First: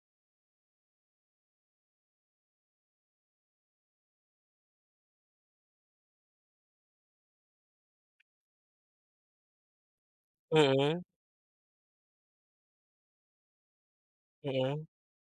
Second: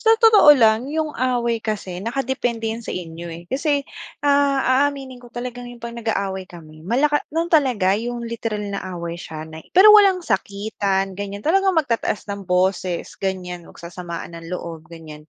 Sa totoo lang, yung away kasi nakadepende yan sa inyo eh, kasi, ah, aaminin ko talagang yung 'pag nag-aaway kami, malaka no'n talaga, yung literal na away siya na pero walang Mm. sakitan, ganyan. Talagang magtataas ng boses, ganyan. Magsasamaan ng loob, Mm. ganyan.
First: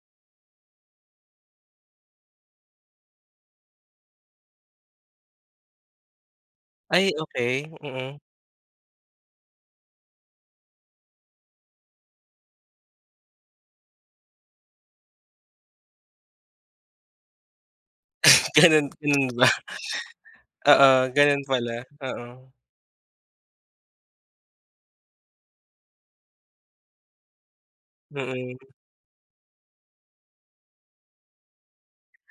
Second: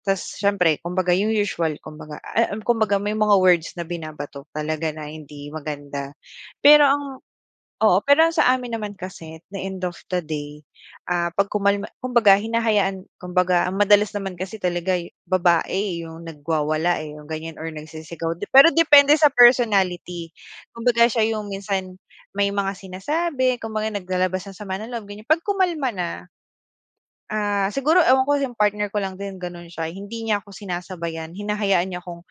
Ta's siyempre kumbaga yung usual kumbaga, ah, um, kumbaga may mga words na binabato talaga na hindi maganda. Pero ang Ay okey. oo Mm. pero ang sa amin naman kasi, at the end of the day, ah 'pag kumalma kumbaga hinahayaan kumbaga ang madalas naman kasi talaga yu babae, eh, yung nagwawala eh, yung ganyan or nagsisigaw de pero Ganun, depende hmm, sa ba? personality. Oo, Kumbaga siya ganun yung pala. minsan may Oo. mga sinasabi. Kumbaga naglalabas ng sama ng loob, ganyan. 'Pag kumalma na, ah, siguro ewan ko yung Mm. partner ko lang din ganon siya, hindi niya ako sinasabayan, hinahayaan niya akong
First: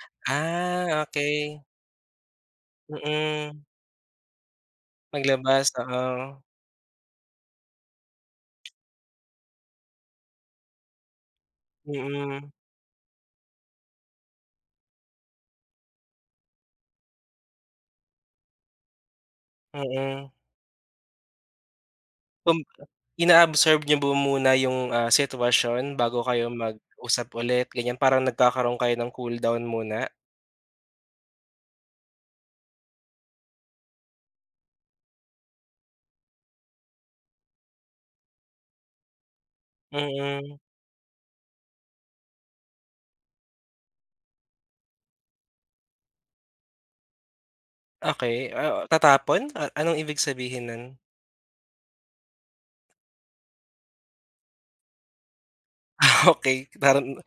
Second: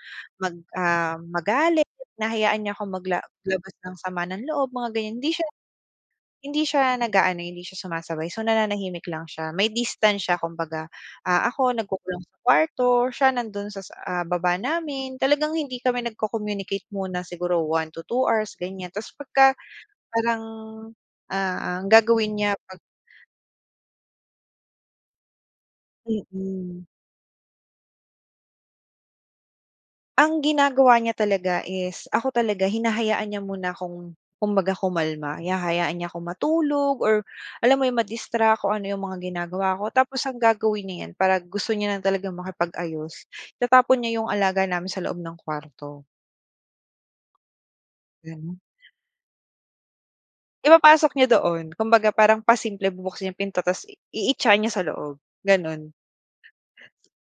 mag Ah, um, okey. magalit. Hinahayaan niya akong magla Mm. labas ng sama ng loob, mga ganyan. Hindi siya Maglabas, oo. hindi siya nag-aano, hindi siya sumasabay. So nananahimik lang siya. May distance siya kumbaga. Ah, ako, nagkukulong sa Mm. kuwarto, siya nandun sa sa, ah, baba namin. Talagang hindi kami nagko-communicate muna siguro 1 to 2 hours, ganyan. Ta's pagka Mm. parang ah, ang gagawin niya Kum 'pag inaabsorb niyo ba muna yung, ah, sitwasyon bago kayo Mm. mag-usap ulit, ganyan? Parang nagkakaroon kayo ng cool down muna? Ang ginagawa niya talaga is, ako talaga, hinahayaan niya muna akong kumbaga kumalma. Hinahayaan niya ako matulog or alam mo yun, ma-distract o ano yung mga ginagawa ko tapos ang Mm. gagawin niyan 'pag gusto niya na talagang makipag-ayos, itatapon niya yung alaga namin sa loob ng kuwarto. Okey. Ganun. Ah, tatapon? Ah, anong ibig sabihin nun? Ipapasok niya doon. Kumbaga parang pasimple bubuksan yung pinto ta's i iitya niya sa loob, ganon. Ah, okey. Parang,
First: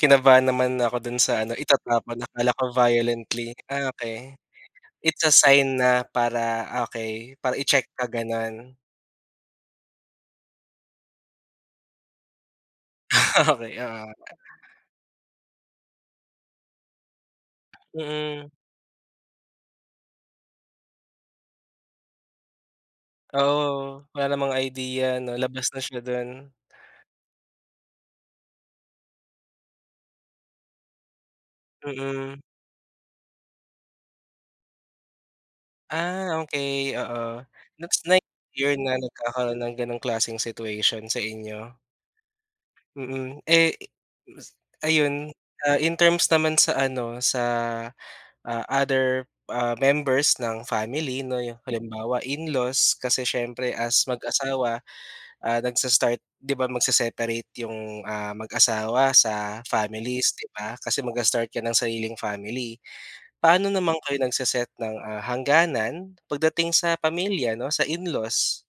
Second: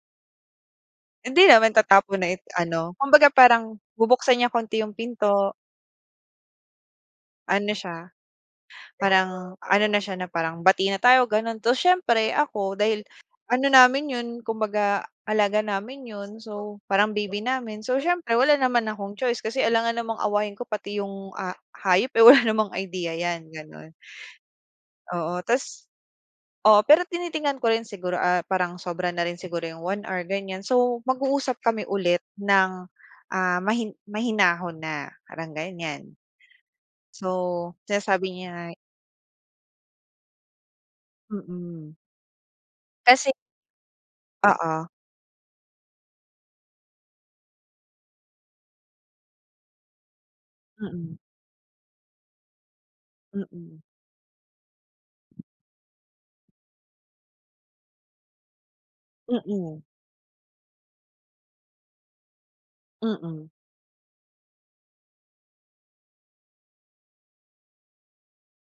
kinabahan naman ako dun sa Hindi ano, naman tatapon itatapon. na it Akala ko ano, kumbaga violently. parang Ah, okey. bubuksan niya konti yung It's a pinto. sign na para okey, para Ano i-check ka, siya, ganon. parang ano na siya na parang bati na tayo ganon tapos siyempre ako, dahil ano Okey, oo namin yun, nga. kumbaga alaga namin yun, so parang baby namin, so siyempre Mm. wala naman akong choice kasi alangan namang awayin ko pati yung a hayop, eh, wala namang idea yan, ganon. Oo. Wala namang idea 'no? Oo Labas na ta's siya do'n. oo pero tinitingnan ko rin siguro, ah, parang sobra na rin siguro yung 1 hour ganyan, so mag-uusap kami ulit Mm. ng, ah, mahin mahinahon na. Parang ganyan. Ah, okey, oo. So, Looks like sinasabi niya [unintelligible] na nagkakaroon ng ganong klaseng situation sa inyo? Mm. Kasi Mm. Eh, i mis Oo. ayun, ah, in terms naman sa ano, sa, ah, other, ah, members ng Mm. family 'no, yung halimbawa in-laws kasi siyempre Mm. as mag-asawa, ah, nagsa-start 'di ba magse-separate yung, ah, mag-asawa sa Mm. families, 'di ba? Kasi magsi-start ka ng sariling family, Mm. paano naman kayo nagse-set ng, ah, hangganan pagdating sa pamilya 'no? Sa in-laws?